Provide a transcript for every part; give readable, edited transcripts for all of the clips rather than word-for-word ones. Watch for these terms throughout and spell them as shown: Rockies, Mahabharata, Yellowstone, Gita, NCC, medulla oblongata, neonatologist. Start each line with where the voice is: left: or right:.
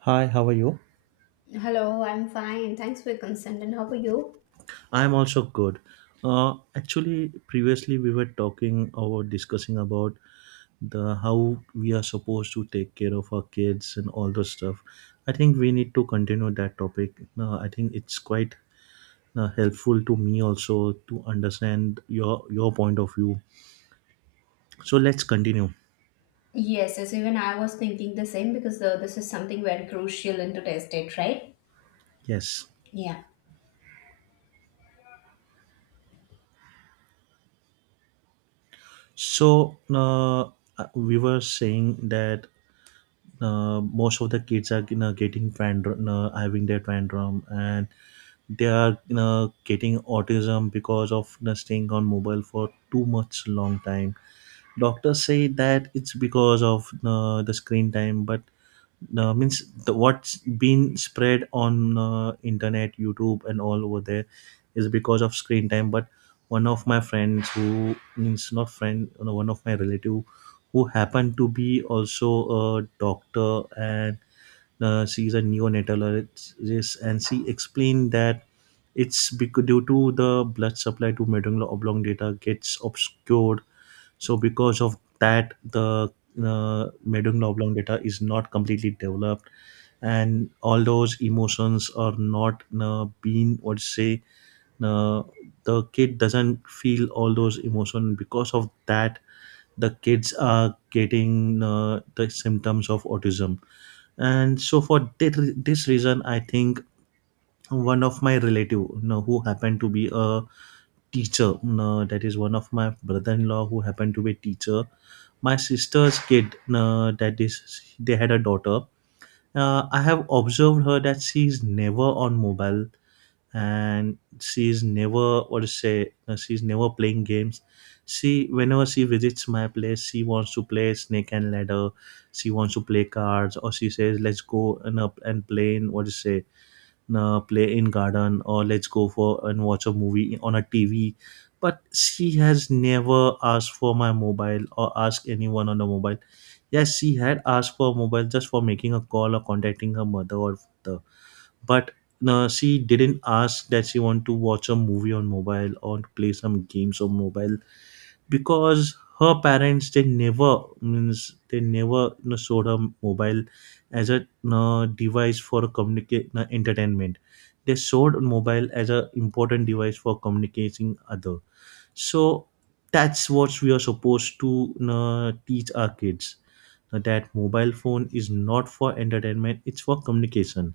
right: Hi, how are you?
left: Hello, I'm fine. Thanks for your consent. And how are you?
right: I'm also good. Actually, previously we were talking or discussing about the how we are supposed to take care of our kids and all those stuff. I think we need to continue that topic. I think it's quite helpful to me also to understand your point of view. So let's continue.
left: Yes, even I was thinking the same because this is something very crucial and to test it, right?
right: Yes.
left: Yeah.
right: So we were saying that most of the kids are getting tantrum, having their tantrum, and they are you getting autism because of you staying on mobile for too much long time. Doctors say that it's because of the screen time, but means the, what's been spread on internet, YouTube, and all over there is because of screen time. But one of my friends who, means, not friend, one of my relative, who happened to be also a doctor, and she's a neonatologist, and she explained that it's because due to the blood supply to medulla oblongata gets obscured. So because of that, the medulla oblongata is not completely developed, and all those emotions are not being, what to say, uh, the kid doesn't feel all those emotions. Because of that, the kids are getting the symptoms of autism. And so for this reason, I think one of my relative, who happened to be a teacher, that is one of my brother-in-law who happened to be a teacher, my sister's kid, that is, they had a daughter. I have observed her that she is never on mobile, and she's never, what to say, she's never playing games. She, whenever she visits my place, she wants to play snake and ladder. She wants to play cards, or she says let's go and up and play in, what to say, play in garden, or let's go for and watch a movie on a TV. But she has never asked for my mobile or asked anyone on the mobile. Yes, she had asked for a mobile just for making a call or contacting her mother or father, but she didn't ask that she want to watch a movie on mobile or to play some games on mobile, because her parents, they never, means, they never, showed her mobile as a, device for communicate, entertainment. They showed mobile as a important device for communicating other. So that's what we are supposed to, teach our kids, that mobile phone is not for entertainment, it's for communication.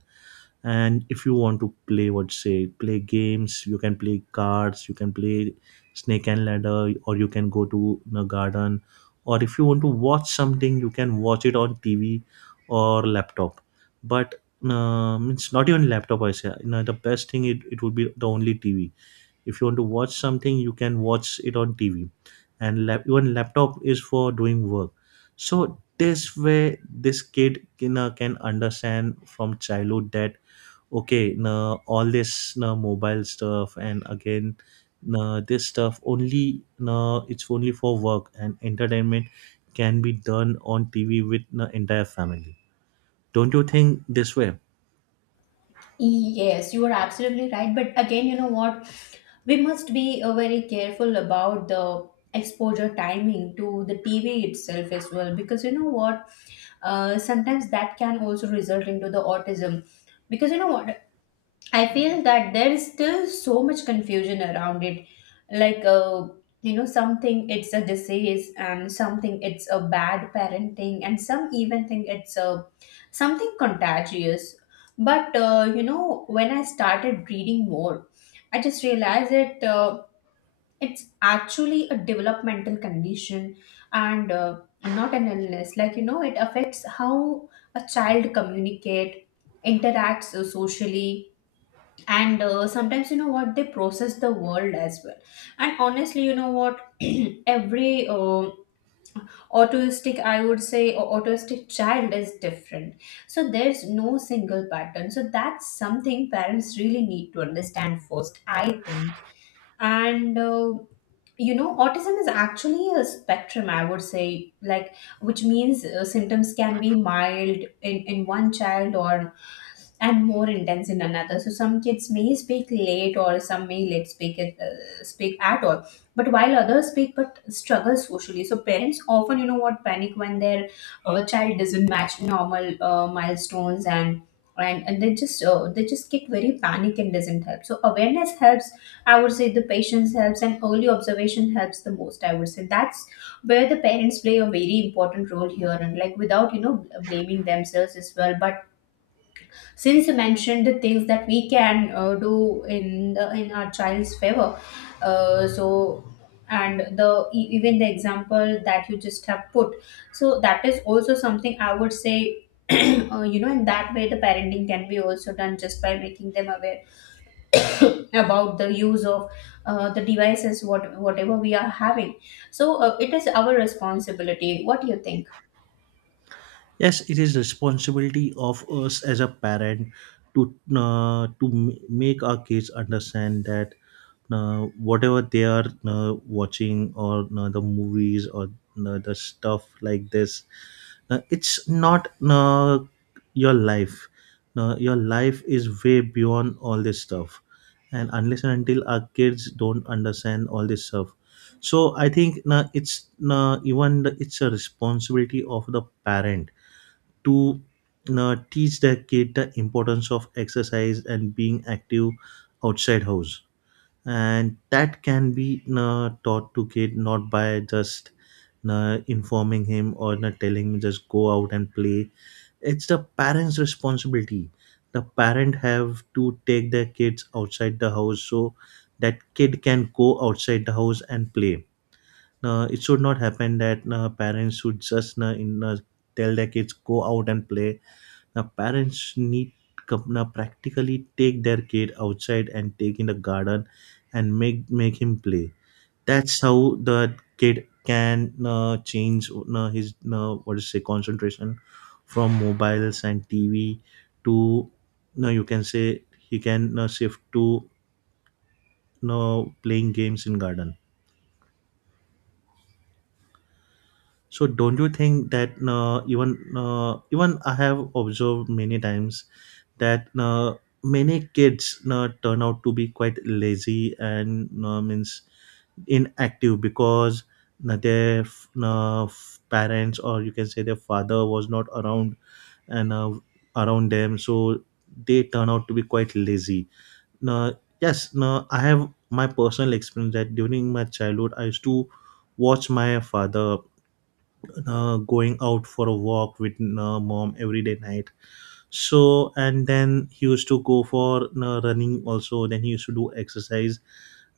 right: And if you want to play, what say, play games, you can play cards, you can play snake and ladder, or you can go to the garden, or if you want to watch something, you can watch it on TV or laptop. But it's not even laptop, I say, the best thing, it would be the only TV. If you want to watch something, you can watch it on TV. And even laptop is for doing work. So this way, this kid can understand from childhood that okay, now all this, now mobile stuff, and again now this stuff only, now it's only for work, and entertainment can be done on TV with the entire family. Don't you think this way?
left: Yes, you are absolutely right. But again, you know what? We must be very careful about the exposure timing to the TV itself as well because you know what? Sometimes that can also result into the autism because you know what? I feel that there is still so much confusion around it. Like, uh, you know, something it's a disease, and something it's a bad parenting, and some even think it's a something contagious. But you know, when I started reading more, I just realized that it's actually a developmental condition and not an illness. Like, you know, it affects how a child communicate, interacts socially and sometimes you know what they process the world as well, and honestly you know what every autistic, I would say, or autistic child is different. So there's no single pattern, so that's something parents really need to understand first, I think. And you know, autism is actually a spectrum, I would say, like which means symptoms can be mild in one child, or and more intense in another. So some kids may speak late, or some may let speak it, speak at all. But while others speak but struggle socially. So parents often, you know, what panic when their child doesn't match normal milestones, and they just get very panic and doesn't help. So awareness helps. I would say the patience helps and early observation helps the most. I would say that's where the parents play a very important role here, and like without, you know, blaming themselves as well, but since you mentioned the things that we can do in the in our child's favor, so and the even the example that you just have put, so that is also something I would say, you know, in that way the parenting can be also done just by making them aware about the use of the devices, what whatever we are having. So it is our responsibility. What do you think?
right: Yes, it is responsibility of us as a parent to make our kids understand that whatever they are watching or the movies or the stuff like this, it's not your life, your life is way beyond all this stuff. And unless and until our kids don't understand all this stuff, so I think it's even the, it's a responsibility of the parent to teach their kid the importance of exercise and being active outside house. And that can be taught to kid not by just informing him or not telling him just go out and play. It's the parents responsibility. The parent have to take their kids outside the house, so that kid can go outside the house and play. It should not happen that parents should just tell their kids go out and play. Now parents need, now practically take their kid outside and take in the garden and make him play. That's how the kid can change his what is say concentration from mobiles and TV to, no, you can say, he can shift to, no, playing games in garden. So don't you think that even I have observed many times that many kids turn out to be quite lazy and means inactive because their parents, or you can say their father, was not around and around them, so they turn out to be quite lazy. Now, yes, now I have my personal experience that during my childhood I used to watch my father going out for a walk with mom every day night. So and then he used to go for running also, then he used to do exercise,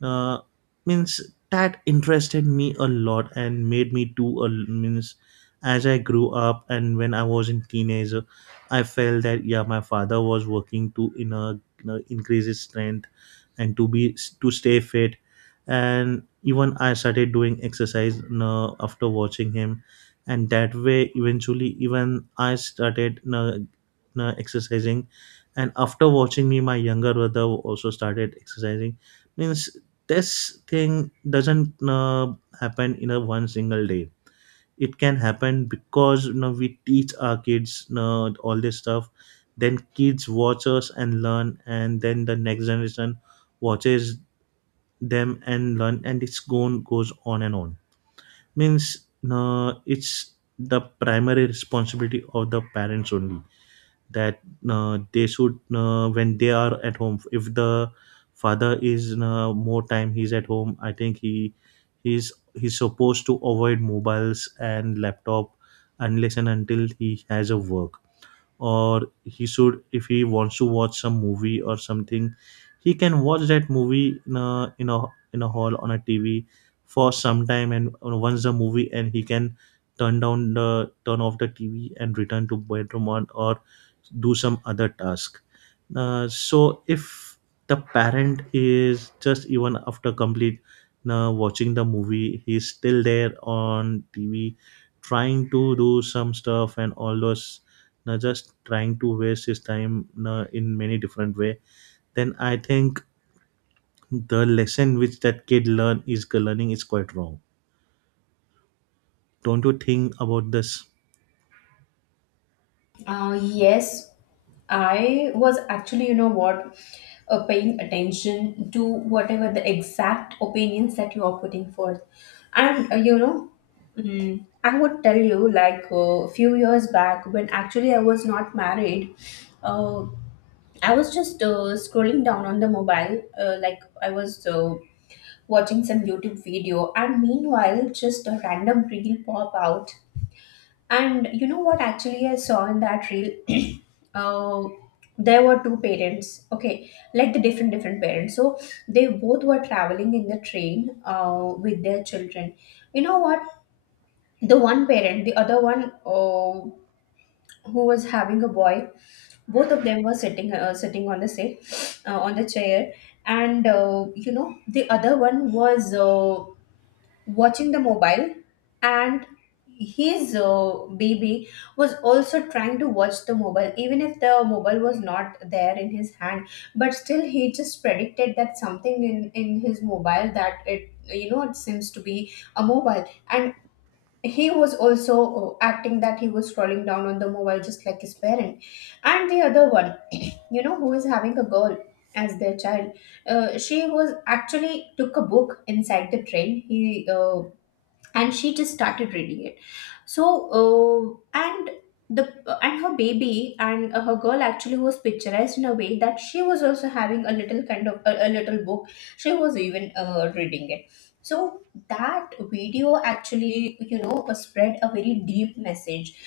right: uh, means that interested me a lot and made me do a, means, as I grew up and when I was in teenager, I felt that yeah, my father was working to in a, you know, increase his strength and to be to stay fit. And even I started doing exercise, after watching him. And that way eventually, even I started, exercising. And after watching me, my younger brother also started exercising, means this thing doesn't happen in a one single day. It can happen because you know we teach our kids, all this stuff, then kids watch us and learn, and then the next generation watches them and learn, and it's gone goes on and on. Means it's the primary responsibility of the parents only, that they should when they are at home, if the father is more time he's at home, I think he's supposed to avoid mobiles and laptop unless and until he has a work. Or he should, if he wants to watch some movie or something, he can watch that movie in a hall on a TV for some time. And once the movie, and he can turn off the TV and return to bedroom on, or do some other task. So if the parent is just even after complete watching the movie, he's still there on TV trying to do some stuff and all those, just trying to waste his time in many different way, then I think the lesson which that kid learning is quite wrong. Don't you think about this?
left: Yes, I was actually, you know what, paying attention to whatever the exact opinions that you are putting forth. And you know, I would tell you, like, a few years back, when actually I was not married, uh, I was just scrolling down on the mobile, like I was watching some YouTube video, and meanwhile, just a random reel pop out. And you know what? Actually, I saw in that reel, uh, there were two parents. Okay, like the different different parents. So they both were traveling in the train with their children. You know what? The one parent, the other one who was having a boy, both of them were sitting sitting on the seat, on the chair, and you know, the other one was. Watching the mobile, and his baby was also trying to watch the mobile, even if the mobile was not there in his hand, but still he just predicted that something in his mobile, that it, you know, it seems to be a mobile. And he was also acting that he was scrolling down on the mobile just like his parent. And the other one, you know, who is having a girl as their child, she was actually took a book inside the train, he and she just started reading it. So and the and her baby and her girl actually was picturized in a way that she was also having a little kind of a little book. She was even reading it. So that video actually, you know, spread a very deep message.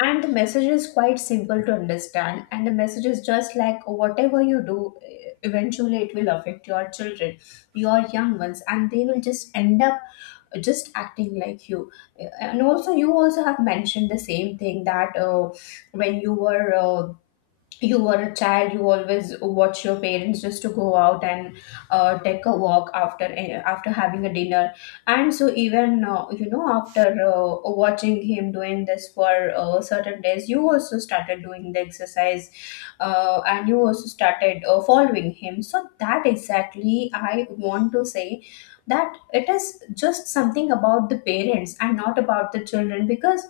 left: And the message is quite simple to understand, and the message is just like whatever you do, eventually it will affect your children, your young ones, and they will just end up just acting like you. And also you also have mentioned the same thing that when you were a child, you always watch your parents just to go out and take a walk after after having a dinner. And so even you know, after watching him doing this for certain days, you also started doing the exercise, and you also started following him. So that exactly I want to say, that it is just something about the parents and not about the children, because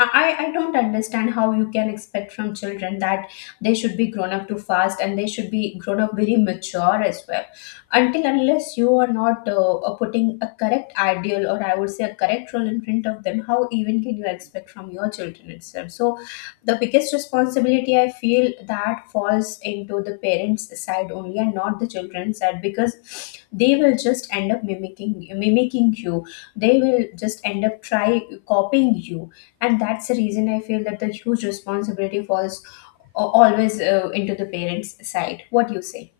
left: I don't understand how you can expect from children that they should be grown up too fast and they should be grown up very mature as well, until unless you are not putting a correct ideal, or I would say a correct role in front of them, how even can you expect from your children itself? So the biggest responsibility, I feel, that falls into the parents side only and not the children's side, because they will just end up mimicking you. They will just end up try copying you. And that's the reason I feel that the huge responsibility falls always into the parents side. What do you say?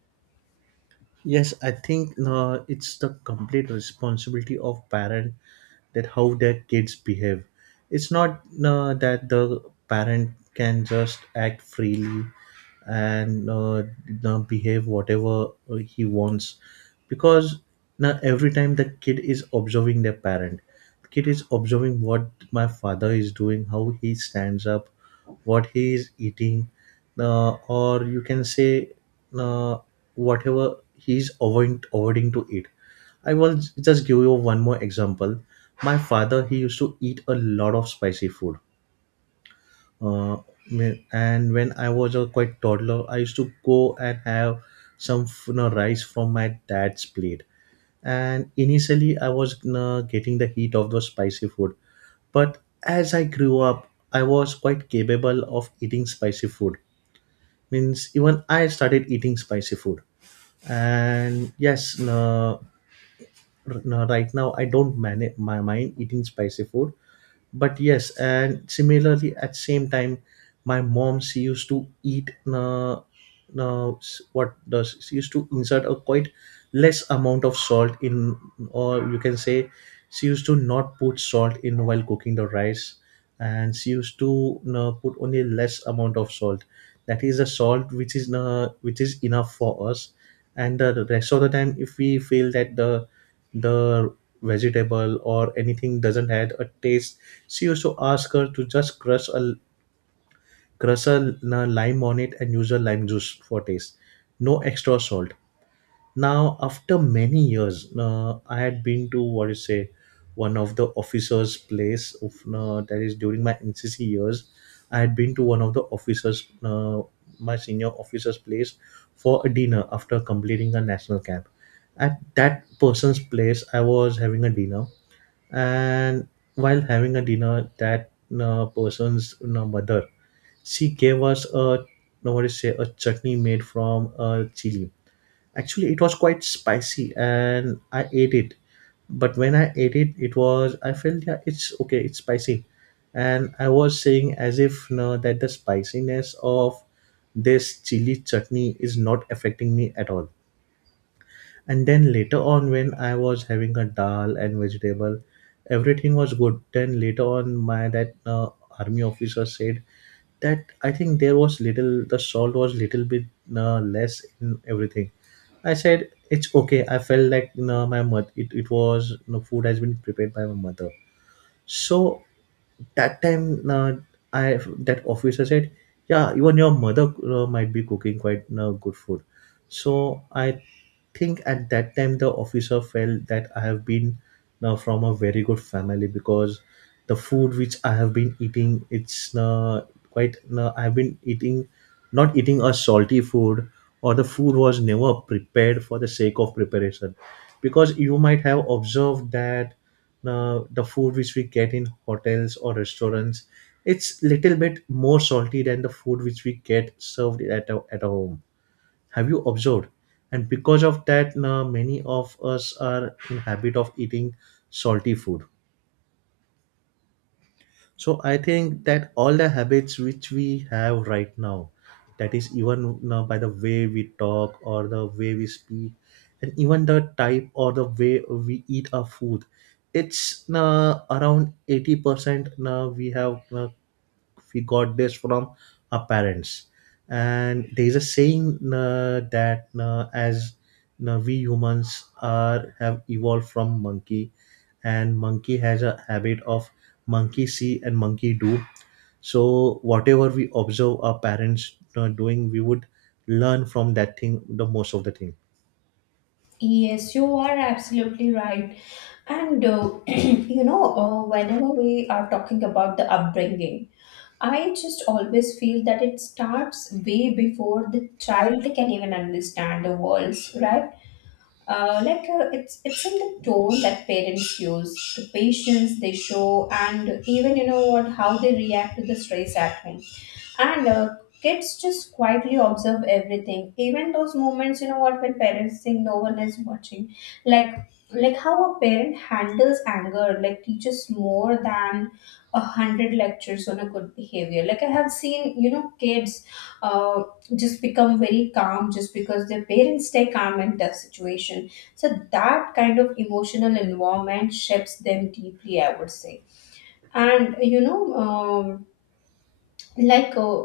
right: Yes, I think it's the complete responsibility of parent that how their kids behave. It's not that the parent can just act freely and behave whatever he wants, because now every time the kid is observing their parent, the kid is observing what my father is doing, how he stands up, what he is eating, or you can say uh, whatever he's avoiding to eat. I will just give you one more example. My father, he used to eat a lot of spicy food. Uh, and when I was a quite toddler, I used to go and have some, rice from my dad's plate. And initially, I was, getting the heat of the spicy food. But as I grew up, I was quite capable of eating spicy food. Means even I started eating spicy food. And yes, no, right now I don't manage my mind eating spicy food. But yes, and similarly at same time, my mom, she used to eat, no, no, s- what does she used to insert a quite less amount of salt in, or you can say, she used to not put salt in while cooking the rice. And she used to, no, put only less amount of salt, that is the salt which is enough for us. And the rest of the time, if we feel that the vegetable or anything doesn't have a taste, she also ask her to just crush a lime on it and use a lime juice for taste. No extra salt. Now, after many years, I had been to, what you say, one of the officers' place. Of, that is during my NCC years, I had been to one of the officers, my senior officers' place, for a dinner after completing a national camp. At that person's place, I was having a dinner, and while having a dinner, that person's mother, she gave us a, what do you say, a chutney made from chili. Actually, it was quite spicy and I ate it. But when I ate it, it was I felt, yeah, it's okay, it's spicy. And I was saying as if no, that the spiciness of this chili chutney is not affecting me at all. And then later on, when I was having a dal and vegetable, everything was good. Then later on, my that army officer said that I think there was little, the salt was little bit less in everything. I said it's okay. I felt like, you know, my mother, it was, you know, food has been prepared by my mother. So that time, I that officer said, "Yeah, even your mother might be cooking quite good food." So I think at that time the officer felt that I have been now from a very good family, because the food which I have been eating, it's quite. I've been eating, not eating a salty food, or the food was never prepared for the sake of preparation, because you might have observed that now the food which we get in hotels or restaurants, it's little bit more salty than the food which we get served at our home. Have you observed? And because of that, now many of us are in habit of eating salty food. So I think that all the habits which we have right now, that is even now by the way we talk or the way we speak, and even the type or the way we eat our food, it's around 80% now we have we got this from our parents. And there is a saying that as we humans are have evolved from monkey, and monkey has a habit of monkey see and monkey do. So whatever we observe our parents doing, we would learn from that thing, the most of the thing.
left: Yes, you are absolutely right. And you know, whenever we are talking about the upbringing, I just always feel that it starts way before the child can even understand the words, right? Like it's in the tone that parents use, the patience they show, and even you know what, how they react to the stress at home. And kids just quietly observe everything, even those moments, you know what, when parents think no one is watching. Like, like how a parent handles anger, like teaches more than a hundred lectures on a good behavior. Like I have seen, you know, kids uh, just become very calm just because their parents stay calm in tough situation. So that kind of emotional environment shapes them deeply, I would say. And you know, like uh,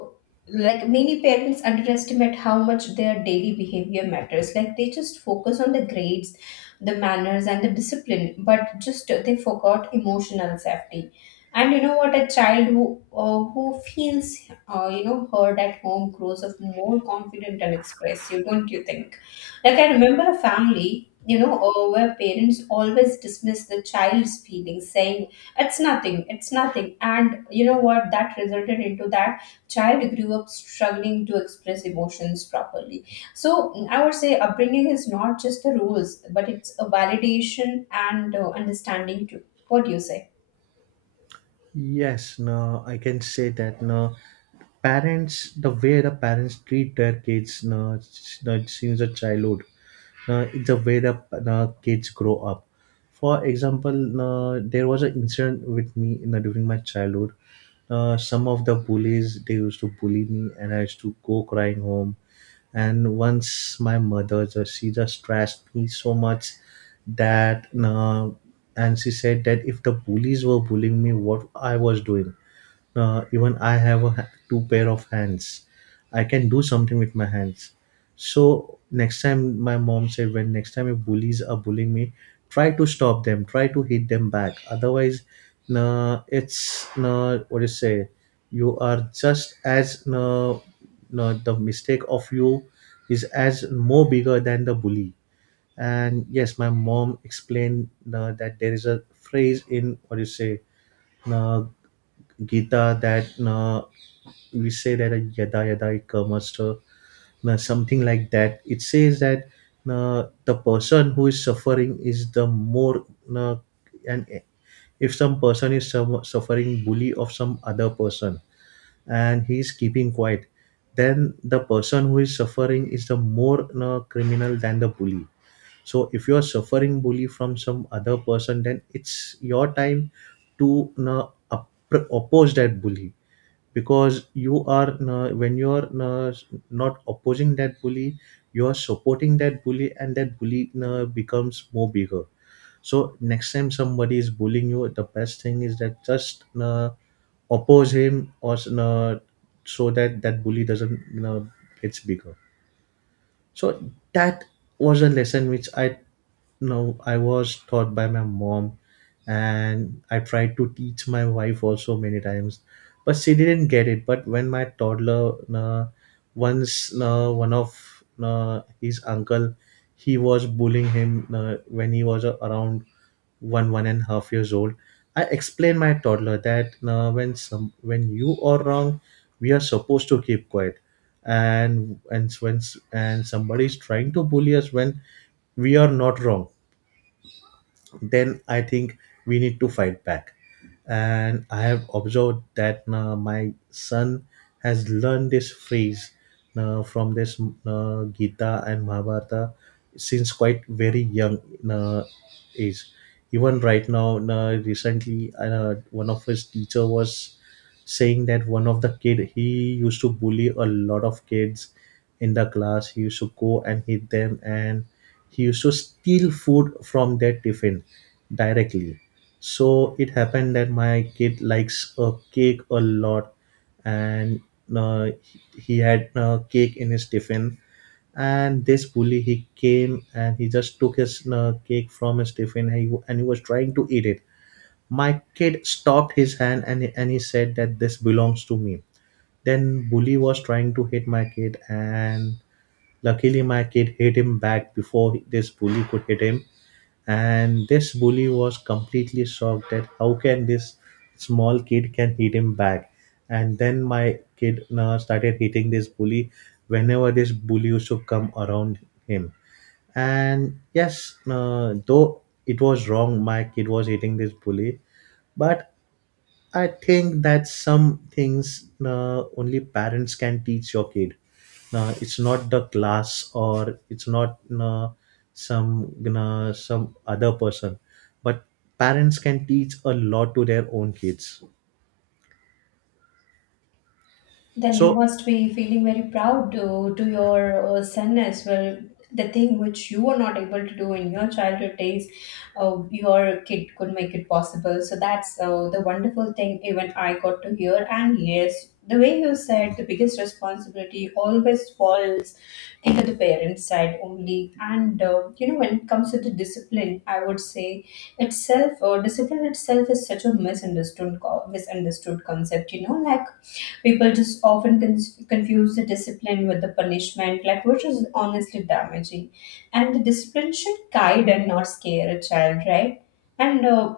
left: like many parents underestimate how much their daily behavior matters, like they just focus on the grades, the manners, and the discipline, but just they forgot emotional safety. And you know what, a child who feels you know, heard at home grows up more confident and expressive, don't you think? Like I remember a family, you know, where parents always dismiss the child's feelings, saying it's nothing, it's nothing. And you know what? That resulted into that child grew up struggling to express emotions properly. So I would say upbringing is not just the rules, but it's a validation and understanding too. What do you say?
right: Yes, no, I can say that no, parents, the way the parents treat their kids no, no, since the childhood, it's the way the kids grow up. For example, there was an incident with me in, the, during my childhood. Some of the bullies they used to bully me, and I used to go crying home. And once my mother just she just trashed me so much, that and she said that if the bullies were bullying me, what I was doing, even I have two pair of hands. I can do something with my hands. So next time my mom said, when next time your bullies are bullying me, try to stop them. Try to hit them back. Otherwise, nah, it's nah, what do you say? You are just as nah, nah, the mistake of you is as more bigger than the bully. And yes, my mom explained nah, that there is a phrase in what do you say? uh, Gita, that we say that a yada yada ikamasta, something like that. It says that the person who is suffering is the more, uh, and if some person is some, suffering bully of some other person, and he is keeping quiet, then the person who is suffering is the more criminal than the bully. So if you are suffering bully from some other person, then it's your time to oppose that bully, because you are when you are not opposing that bully, you are supporting that bully and that bully becomes more bigger. So next time somebody is bullying you, the best thing is that just oppose him, or so that that bully doesn't gets bigger. So that was a lesson which I know I was taught by my mom, and I tried to teach my wife also many times, but she didn't get it. But when my toddler once one of his uncle he was bullying him when he was around one and a half years old, I explained my toddler that when some when you are wrong, we are supposed to keep quiet. And when and somebody is trying to bully us when we are not wrong, then I think we need to fight back. And I have observed that my son has learned this phrase from this Gita and Mahabharata since quite very young uh, age. Even right now, recently, one of his teacher was saying that one of the kid he used to bully a lot of kids in the class. He used to go and hit them, and he used to steal food from their tiffin directly. So it happened that my kid likes a cake a lot, and he had cake in his tiffin. And this bully, he came and he just took his cake from his tiffin, and he was trying to eat it. My kid stopped his hand, and he said that this belongs to me. Then bully was trying to hit my kid, and luckily my kid hit him back before this bully could hit him. And this bully was completely shocked that how can this small kid can hit him back. And then my kid now started hitting this bully whenever this bully used to come around him. And yes, though it was wrong, my kid was hitting this bully, but I think that some things only parents can teach your kid. It's not the class, or it's not some some other person, but parents can teach a lot to their own kids.
left: Then you
right: So
left: must be feeling very proud to your son as well. The thing which you were not able to do in your childhood days, your kid could make it possible. So that's the wonderful thing even I got to hear. And yes, the way you said, the biggest responsibility always falls into the parents' side only. And you know, when it comes to the discipline, I would say itself, discipline itself is such a misunderstood misunderstood concept. You know, like people just often confuse the discipline with the punishment, like which is honestly damaging, and the discipline should guide and not scare a child, right? And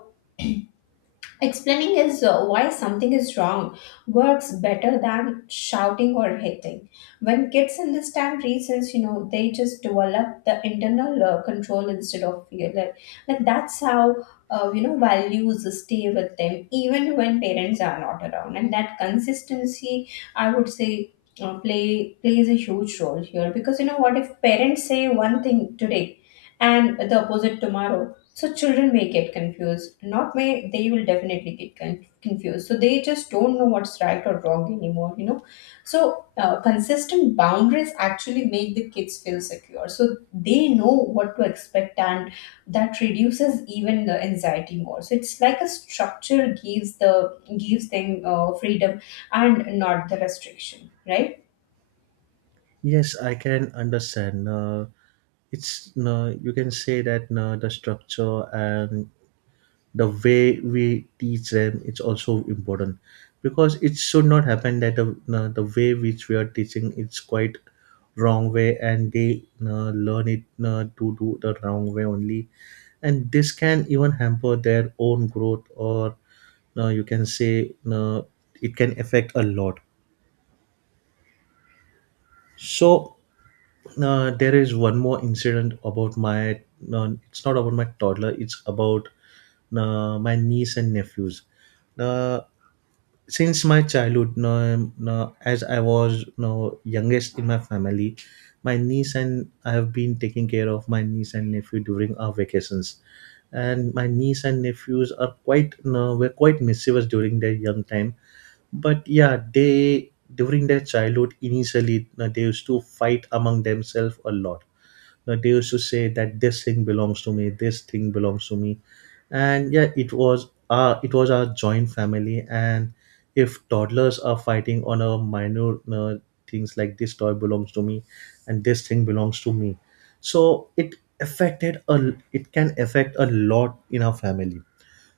left: explaining is why something is wrong works better than shouting or hitting. When kids understand reasons, you know, they just develop the internal control instead of fear. Like that's how, you know, values stay with them even when parents are not around. And that consistency, I would say, plays a huge role here, because you know what, if parents say one thing today and the opposite tomorrow, so children may get confused. Not may, they will definitely get confused. So they just don't know what's right or wrong anymore, you know. So consistent boundaries actually make the kids feel secure. So they know what to expect, and that reduces even the anxiety more. So it's like a structure gives the gives them freedom and not the restriction, right?
right: yes, I can understand. It's you can say that the structure and the way we teach them, it's also important, because it should not happen that the way which we are teaching, it's quite wrong way and they learn it to do the wrong way only, and this can even hamper their own growth, or you can say it can affect a lot. So there is one more incident about my, no, it's not about my toddler, it's about my niece and nephews. Uh, since my childhood, no, no, as I was no youngest in my family, my niece and I have been taking care of my niece and nephew during our vacations. And my niece and nephews are quite no, were quite mischievous during their young time. But yeah, they during their childhood initially no, they used to fight among themselves a lot, that they used to say that this thing belongs to me, this thing belongs to me. And yeah, it was our joint family, and if toddlers are fighting on a minor things like this toy belongs to me and this thing belongs to me, so it affected a it can affect a lot in our family.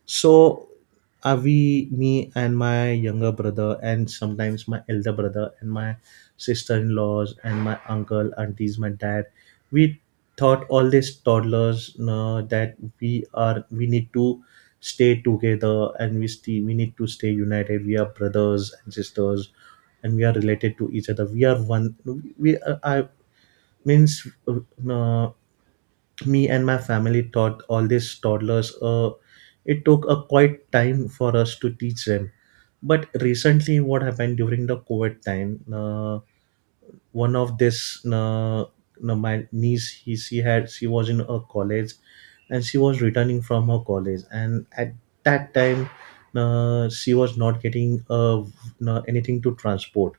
right: So we, me, and my younger brother, and sometimes my elder brother, and my sister-in-laws, and my uncle, aunties, my dad, we thought all these toddlers that we are we need to stay together, and we stay, we need to stay united. We are brothers and sisters, and we are related to each other. We are one. We I means, uh, me and my family taught all these toddlers it took a quite time for us to teach them. But recently what happened during the covid time, one of this no, my niece he, she had she was in a college, and she was returning from her college, and at that time she was not getting anything to transport.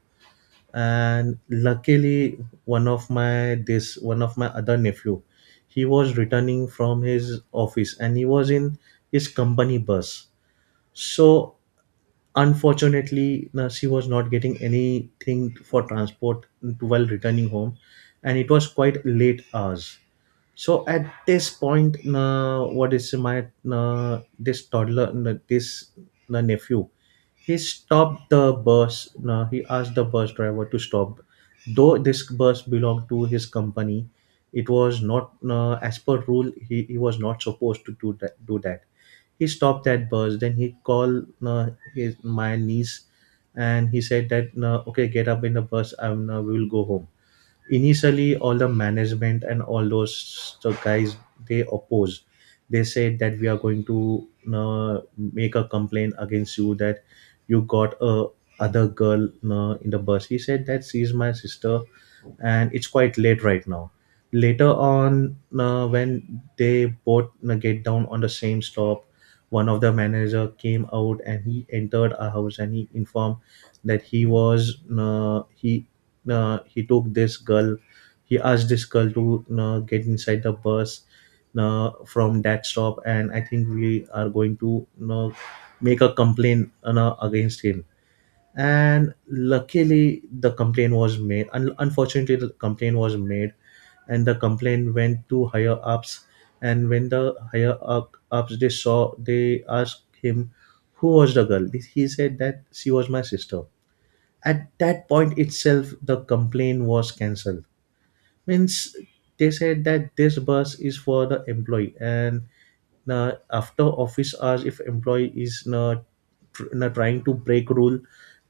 right: And luckily, one of my this one of my other nephew, he was returning from his office and he was in his company bus. So unfortunately, she was not getting anything for transport while returning home, and it was quite late hours. So at this point, what is my this toddler this nephew, he stopped the bus, he asked the bus driver to stop. Though this bus belonged to his company, it was not as per rule, he was not supposed to do that. He stopped that bus, then he called his my niece, and he said that okay, get up in the bus and we will go home. Initially, all the management and all those the guys, they opposed. They said that we are going to make a complaint against you, that you got a other girl in the bus. He said that she is my sister and it's quite late right now. Later on, when they both get down on the same stop, one of the manager came out and he entered our house and he informed that he was he took this girl. He asked this girl to get inside the bus from that stop, and I think we are going to make a complaint against him. And luckily the complaint was made, unfortunately the complaint was made, and the complaint went to higher ups. And when the ups they saw, they asked him who was the girl. He said that she was my sister. At that point itself the complaint was cancelled. Means they said that this bus is for the employee, and now, after office hours, if employee is not tr- na trying to break rule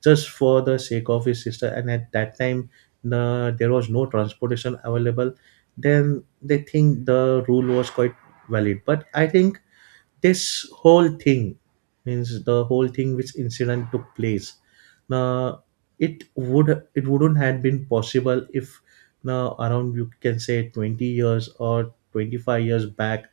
right: just for the sake of his sister, and at that time na, there was no transportation available, then they think the rule was quite valid. But I think this whole thing means the whole thing which incident took place now, it would it wouldn't have been possible if now around, you can say 20 years or 25 years back,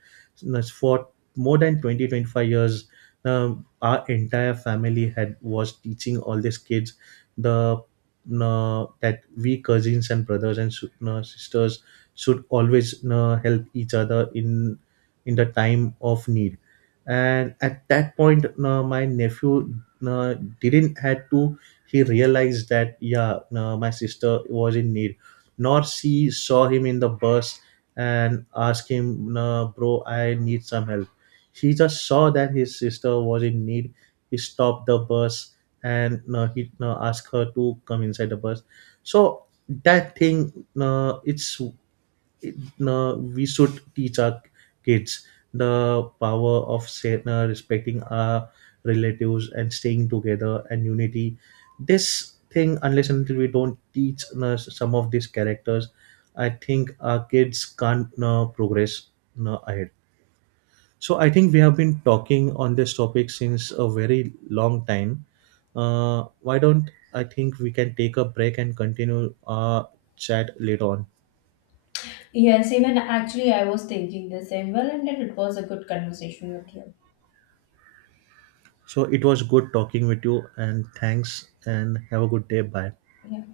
right: now, for more than twenty twenty five years, now, our entire family had was teaching all these kids the now, that we cousins and brothers and now, sisters should always now, help each other in the time of need. And at that point, my nephew uh, didn't had to, he realized that yeah, my sister was in need, nor she saw him in the bus and asked him, bro, I need some help. He just saw that his sister was in need. He stopped the bus, and he asked her to come inside the bus. So that thing it's it, we should teach our kids the power of say, respecting our relatives and staying together and unity. This thing, unless and until we don't teach some of these characters, I think our kids can't progress ahead. So I think we have been talking on this topic since a very long time. Why don't, I think we can take a break and continue our chat later on.
left: Yes, even actually I was thinking the same. Well, and it was a good conversation with you.
right: So it was good talking with you, and thanks, and have a good day. Bye.
left: Yeah.